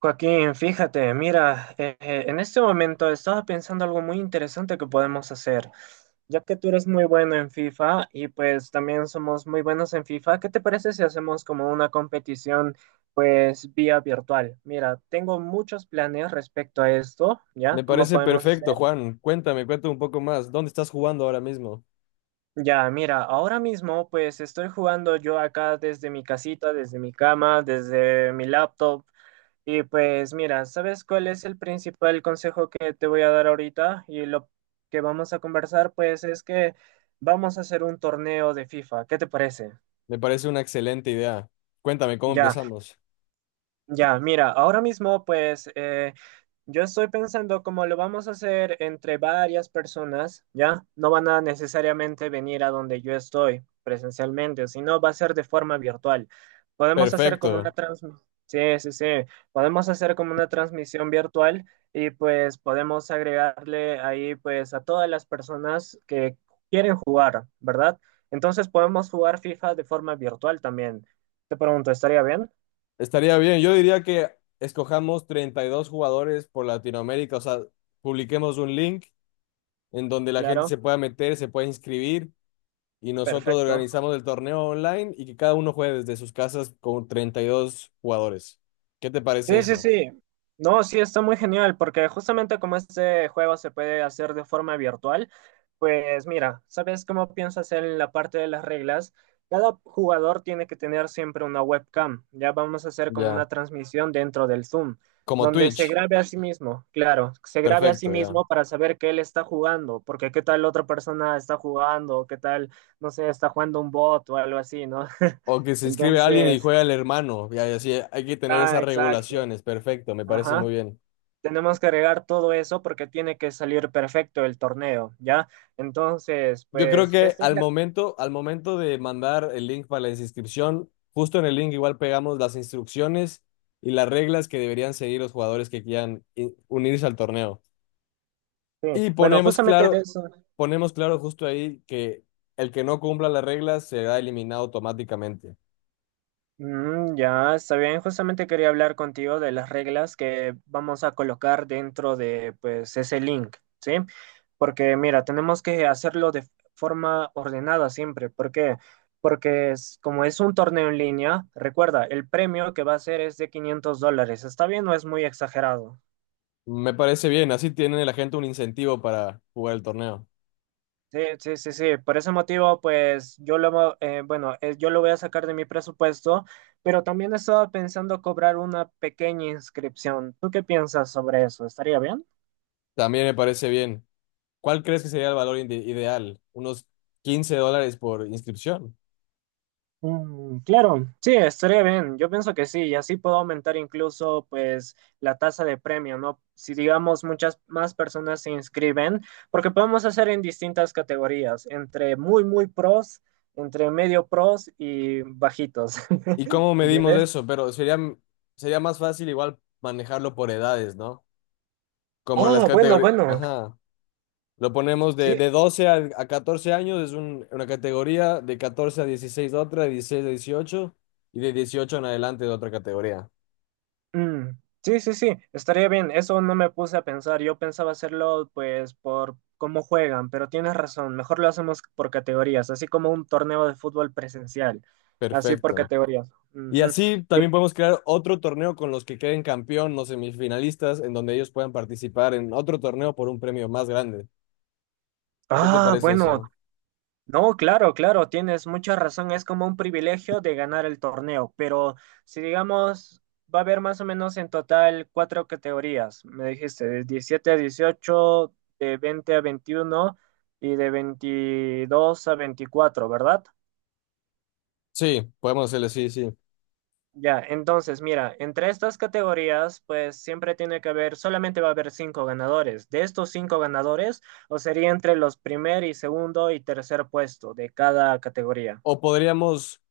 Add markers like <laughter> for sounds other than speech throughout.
Joaquín, fíjate, mira, en este momento estaba pensando algo muy interesante que podemos hacer. Ya que tú eres muy bueno en FIFA y pues también somos muy buenos en FIFA, ¿qué te parece si hacemos como una competición pues vía virtual? Mira, tengo muchos planes respecto a esto, ¿ya? Me ¿Cómo parece podemos hacer? perfecto, Juan. Cuéntame, cuéntame un poco más. ¿Dónde estás jugando ahora mismo? Ya, mira, ahora mismo pues estoy jugando yo acá desde mi casita, desde mi cama, desde mi laptop. Y pues mira, ¿sabes cuál es el principal consejo que te voy a dar ahorita? Y lo que vamos a conversar, pues es que vamos a hacer un torneo de FIFA. ¿Qué te parece? Me parece una excelente idea. Cuéntame cómo Ya. empezamos. Ya, mira, ahora mismo pues yo estoy pensando como lo vamos a hacer entre varias personas, ¿ya? No van a necesariamente venir a donde yo estoy presencialmente, sino va a ser de forma virtual. Podemos hacer como una Perfecto. transmisión, sí, sí, sí, podemos hacer como una transmisión virtual y pues podemos agregarle ahí pues a todas las personas que quieren jugar, ¿verdad? Entonces podemos jugar FIFA de forma virtual también. Te pregunto, ¿estaría bien? Estaría bien. Yo diría que escojamos 32 jugadores por Latinoamérica. O sea, publiquemos un link en donde la gente Claro. se pueda meter, se pueda inscribir y nosotros Perfecto. organizamos el torneo online y que cada uno juegue desde sus casas con 32 jugadores. ¿Qué te parece Sí, sí, eso? sí. No, sí, está muy genial, porque justamente como este juego se puede hacer de forma virtual, pues mira, ¿sabes cómo pienso hacer en la parte de las reglas? Cada jugador tiene que tener siempre una webcam. Ya vamos a hacer como Ya. una transmisión dentro del Zoom, Como donde se Twitch. grabe a sí mismo, claro, se grabe a sí Perfecto, ya. mismo para saber que él está jugando, porque qué tal otra persona está jugando, qué tal, no sé, está jugando un bot o algo así, ¿no? <laughs> O que se inscribe alguien y Entonces, juega el hermano. Y así hay que tener ah, esas exacto, regulaciones. Perfecto, me parece ajá. muy bien. Tenemos que agregar todo eso porque tiene que salir perfecto el torneo, ¿ya? Entonces, Yo creo pues, que esta es al la... momento, al momento de mandar el link para la inscripción, justo en el link igual pegamos las instrucciones y las reglas que deberían seguir los jugadores que quieran unirse al torneo. Sí. Y Bueno, ponemos justamente de claro, eso, ponemos claro justo ahí que el que no cumpla las reglas será eliminado automáticamente. mm, ya está bien, justamente quería hablar contigo de las reglas que vamos a colocar dentro de, pues, ese link, ¿sí? Porque, mira, tenemos que hacerlo de forma ordenada siempre, ¿por qué? Porque es, como es un torneo en línea, recuerda, el premio que va a ser es de $500, ¿está bien o es muy exagerado? Me parece bien, así tiene la gente un incentivo para jugar el torneo. Sí, sí, sí, sí. Por ese motivo, pues yo lo voy a sacar de mi presupuesto, pero también estaba pensando cobrar una pequeña inscripción. ¿Tú qué piensas sobre eso? ¿Estaría bien? También me parece bien. ¿Cuál crees que sería el valor ideal? Unos 15 dólares por inscripción. Mm, claro, sí, estaría bien. Yo pienso que sí, y así puedo aumentar incluso, pues, la tasa de premio, ¿no? Si digamos muchas más personas se inscriben, porque podemos hacer en distintas categorías, entre muy, muy pros, entre medio pros y bajitos, ¿Y cómo <laughs> medimos ¿entiendes? eso? Pero sería más fácil igual manejarlo por edades, ¿no? Como en las Ah, bueno, categorías. bueno, Ajá. Lo ponemos de, sí, de 12 a 14 años, es una categoría, de 14 a 16 otra, de 16 a 18 y de 18 en adelante de otra categoría. mm, sí, sí, sí, estaría bien. Eso no me puse a pensar. Yo pensaba hacerlo, pues, por cómo juegan, pero tienes razón. Mejor lo hacemos por categorías, así como un torneo de fútbol presencial, así por Perfecto. categorías. Y Ujú, así sí. también podemos crear otro torneo con los que queden campeón, los semifinalistas, en donde ellos puedan participar en otro torneo por un premio más grande. ¿Qué te Ah, parece bueno, eso? no, claro, claro, tienes mucha razón. Es como un privilegio de ganar el torneo, pero si digamos, va a haber más o menos en total cuatro categorías. Me dijiste, de 17 a 18, de 20 a 21 y de 22 a 24, ¿verdad? Sí, podemos hacerle, sí, sí. Ya, entonces, mira, entre estas categorías, pues siempre tiene que haber, solamente va a haber cinco ganadores. De estos cinco ganadores, o sería entre los primer y segundo y tercer puesto de cada categoría. O podríamos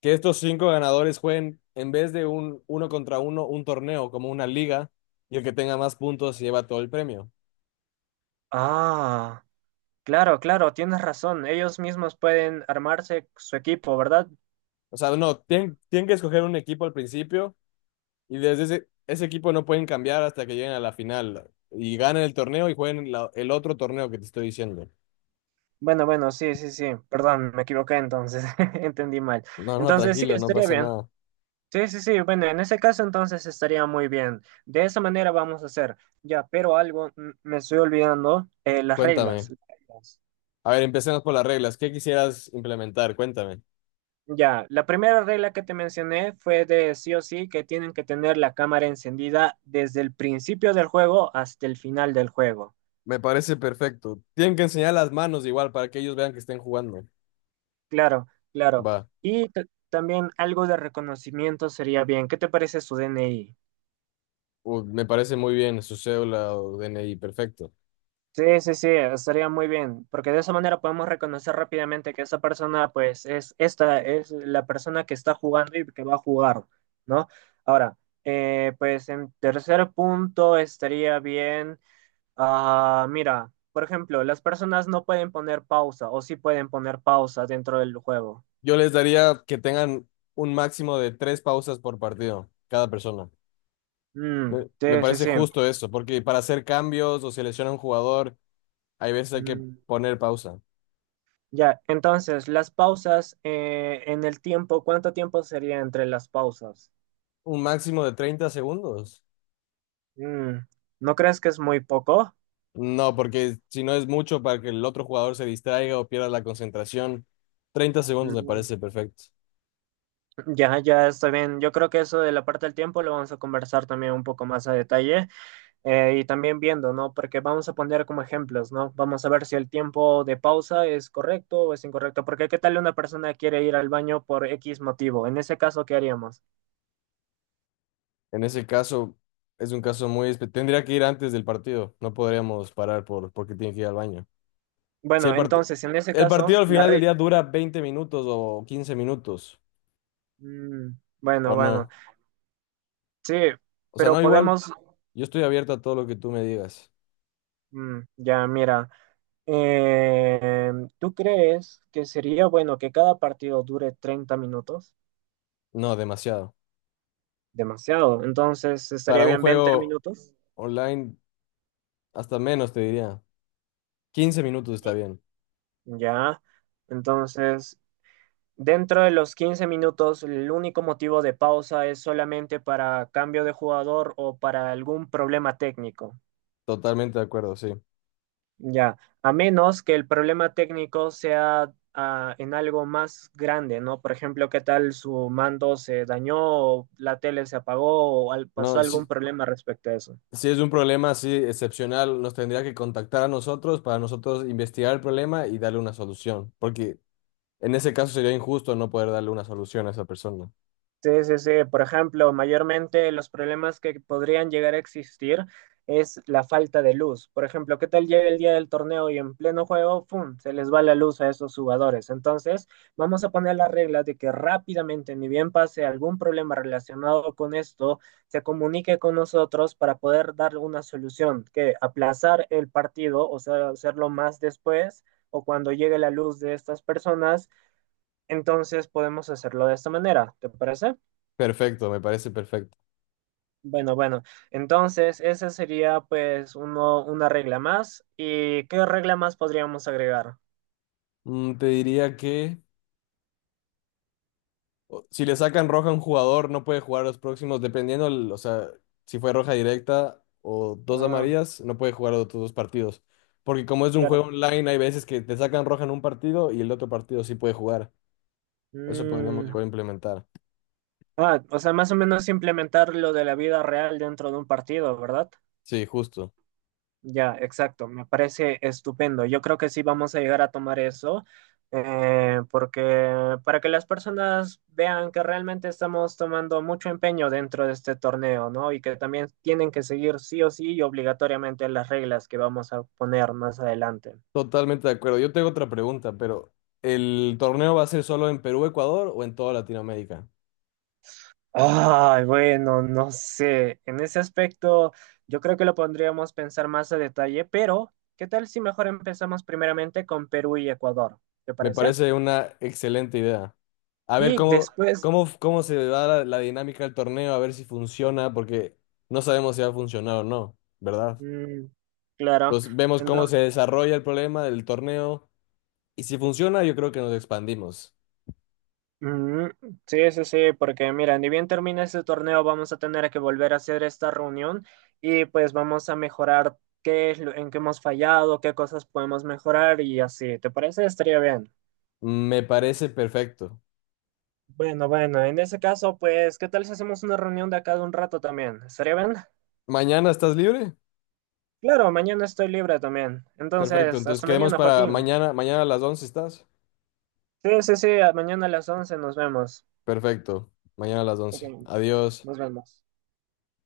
que estos cinco ganadores jueguen en vez de un uno contra uno, un torneo, como una liga, y el que tenga más puntos lleva todo el premio. Ah. Claro, claro, tienes razón. Ellos mismos pueden armarse su equipo, ¿verdad? O sea, no, tienen, tienen que escoger un equipo al principio y desde ese equipo no pueden cambiar hasta que lleguen a la final y ganen el torneo y jueguen el otro torneo que te estoy diciendo. Bueno, bueno, sí, sí, sí. Perdón, me equivoqué entonces. <laughs> Entendí mal. No, no, Entonces, sí, tranquilo, no estaría pasa bien. nada. Sí, sí, sí. Bueno, en ese caso entonces estaría muy bien. De esa manera vamos a hacer. Ya, pero algo mm, me estoy olvidando. Las reglas. Cuéntame. Reglas. A ver, empecemos por las reglas. ¿Qué quisieras implementar? Cuéntame. Ya, la primera regla que te mencioné fue de sí o sí que tienen que tener la cámara encendida desde el principio del juego hasta el final del juego. Me parece perfecto. Tienen que enseñar las manos igual para que ellos vean que estén jugando. Claro, claro. Va. Y ta- También algo de reconocimiento sería bien. ¿Qué te parece su DNI? Me parece muy bien su cédula o DNI. Perfecto. Sí, sí, sí, estaría muy bien, porque de esa manera podemos reconocer rápidamente que esa persona, pues, es esta, es la persona que está jugando y que va a jugar, ¿no? Ahora, pues en tercer punto estaría bien, ah, mira, por ejemplo, las personas no pueden poner pausa o sí pueden poner pausa dentro del juego. Yo les daría que tengan un máximo de tres pausas por partido, cada persona. Mm, Me sí, sí, parece sí. justo eso, porque para hacer cambios o seleccionar un jugador, hay veces hay que Mm, poner pausa. ya, entonces, las pausas en el tiempo, ¿cuánto tiempo sería entre las pausas? Un máximo de 30 segundos. Mm, ¿no crees que es muy poco? No, porque si no es mucho para que el otro jugador se distraiga o pierda la concentración, 30 segundos me Mm, parece perfecto. ya, ya está bien. Yo creo que eso de la parte del tiempo lo vamos a conversar también un poco más a detalle y también viendo, ¿no? Porque vamos a poner como ejemplos, ¿no? Vamos a ver si el tiempo de pausa es correcto o es incorrecto. Porque ¿qué tal una persona quiere ir al baño por X motivo? En ese caso, ¿qué haríamos? En ese caso, es un caso muy espe- Tendría que ir antes del partido. No podríamos parar por, porque tiene que ir al baño. Si Bueno, entonces, en ese el partido caso, al la final del re... día dura 20 minutos o 15 minutos, Mm, bueno, o bueno. no. Sí, O sea, pero no igual. podemos, Yo estoy abierto a todo lo que tú me digas. mm, ya mira, eh, ¿tú crees que sería bueno que cada partido dure 30 minutos? No, demasiado. Demasiado, entonces estaría Para un bien 20 juego minutos, online, hasta menos te diría. 15 minutos está bien. ya. Entonces, dentro de los 15 minutos, el único motivo de pausa es solamente para cambio de jugador o para algún problema técnico. Totalmente de acuerdo, sí. Ya, a menos que el problema técnico sea ah, en algo más grande, ¿no? Por ejemplo, ¿qué tal su mando se dañó o la tele se apagó o pasó No, algún si, problema respecto a eso? si es un problema así excepcional, nos tendría que contactar a nosotros para nosotros investigar el problema y darle una solución. Porque en ese caso sería injusto no poder darle una solución a esa persona. Sí, sí, sí. Por ejemplo, mayormente los problemas que podrían llegar a existir es la falta de luz. Por ejemplo, ¿qué tal llega el día del torneo y en pleno juego, ¡pum!, se les va la luz a esos jugadores. Entonces, vamos a poner la regla de que rápidamente, ni bien pase algún problema relacionado con esto, se comunique con nosotros para poder dar una solución, que aplazar el partido, o sea, hacerlo más después o cuando llegue la luz de estas personas, entonces podemos hacerlo de esta manera. ¿Te parece? Perfecto, me parece perfecto. Bueno, bueno, entonces esa sería pues uno, una regla más. ¿Y qué regla más podríamos agregar? Te diría que si le sacan roja a un jugador, no puede jugar los próximos, dependiendo, o sea, si fue roja directa o dos Ah, amarillas, no puede jugar los otros dos partidos. Porque como es un claro. juego online, hay veces que te sacan roja en un partido y el otro partido sí puede jugar. Eso podríamos Mm, igual implementar. ah, o sea, más o menos implementar lo de la vida real dentro de un partido, ¿verdad? Sí, justo. Ya, exacto, me parece estupendo. Yo creo que sí vamos a llegar a tomar eso, porque para que las personas vean que realmente estamos tomando mucho empeño dentro de este torneo, ¿no? Y que también tienen que seguir sí o sí y obligatoriamente las reglas que vamos a poner más adelante. Totalmente de acuerdo. Yo tengo otra pregunta, pero ¿el torneo va a ser solo en Perú, Ecuador o en toda Latinoamérica? Ay, bueno, no sé. En ese aspecto, yo creo que lo podríamos pensar más a detalle, pero ¿qué tal si mejor empezamos primeramente con Perú y Ecuador? ¿Te Me parece? parece una excelente idea. A ver Y cómo, después, cómo, cómo se da la dinámica del torneo, a ver si funciona, porque no sabemos si va a funcionar o no, ¿verdad? mm, claro. Entonces vemos cómo Entonces, se desarrolla el problema del torneo y si funciona, yo creo que nos expandimos. mm, sí, sí, sí, porque mira, ni bien termina este torneo, vamos a tener que volver a hacer esta reunión y pues vamos a mejorar qué es lo, en qué hemos fallado, qué cosas podemos mejorar y así. ¿Te parece? Estaría bien. Me parece perfecto. Bueno, bueno, en ese caso, pues, ¿qué tal si hacemos una reunión de acá de un rato también? ¿Estaría bien? ¿Mañana estás libre? Claro, mañana estoy libre también. Perfecto, Entonces, entonces hasta quedemos mañana, para Joaquín. mañana, mañana a las 11 estás. Sí, sí, sí, mañana a las 11 nos vemos. Perfecto, mañana a las Ok, once. Adiós. nos vemos.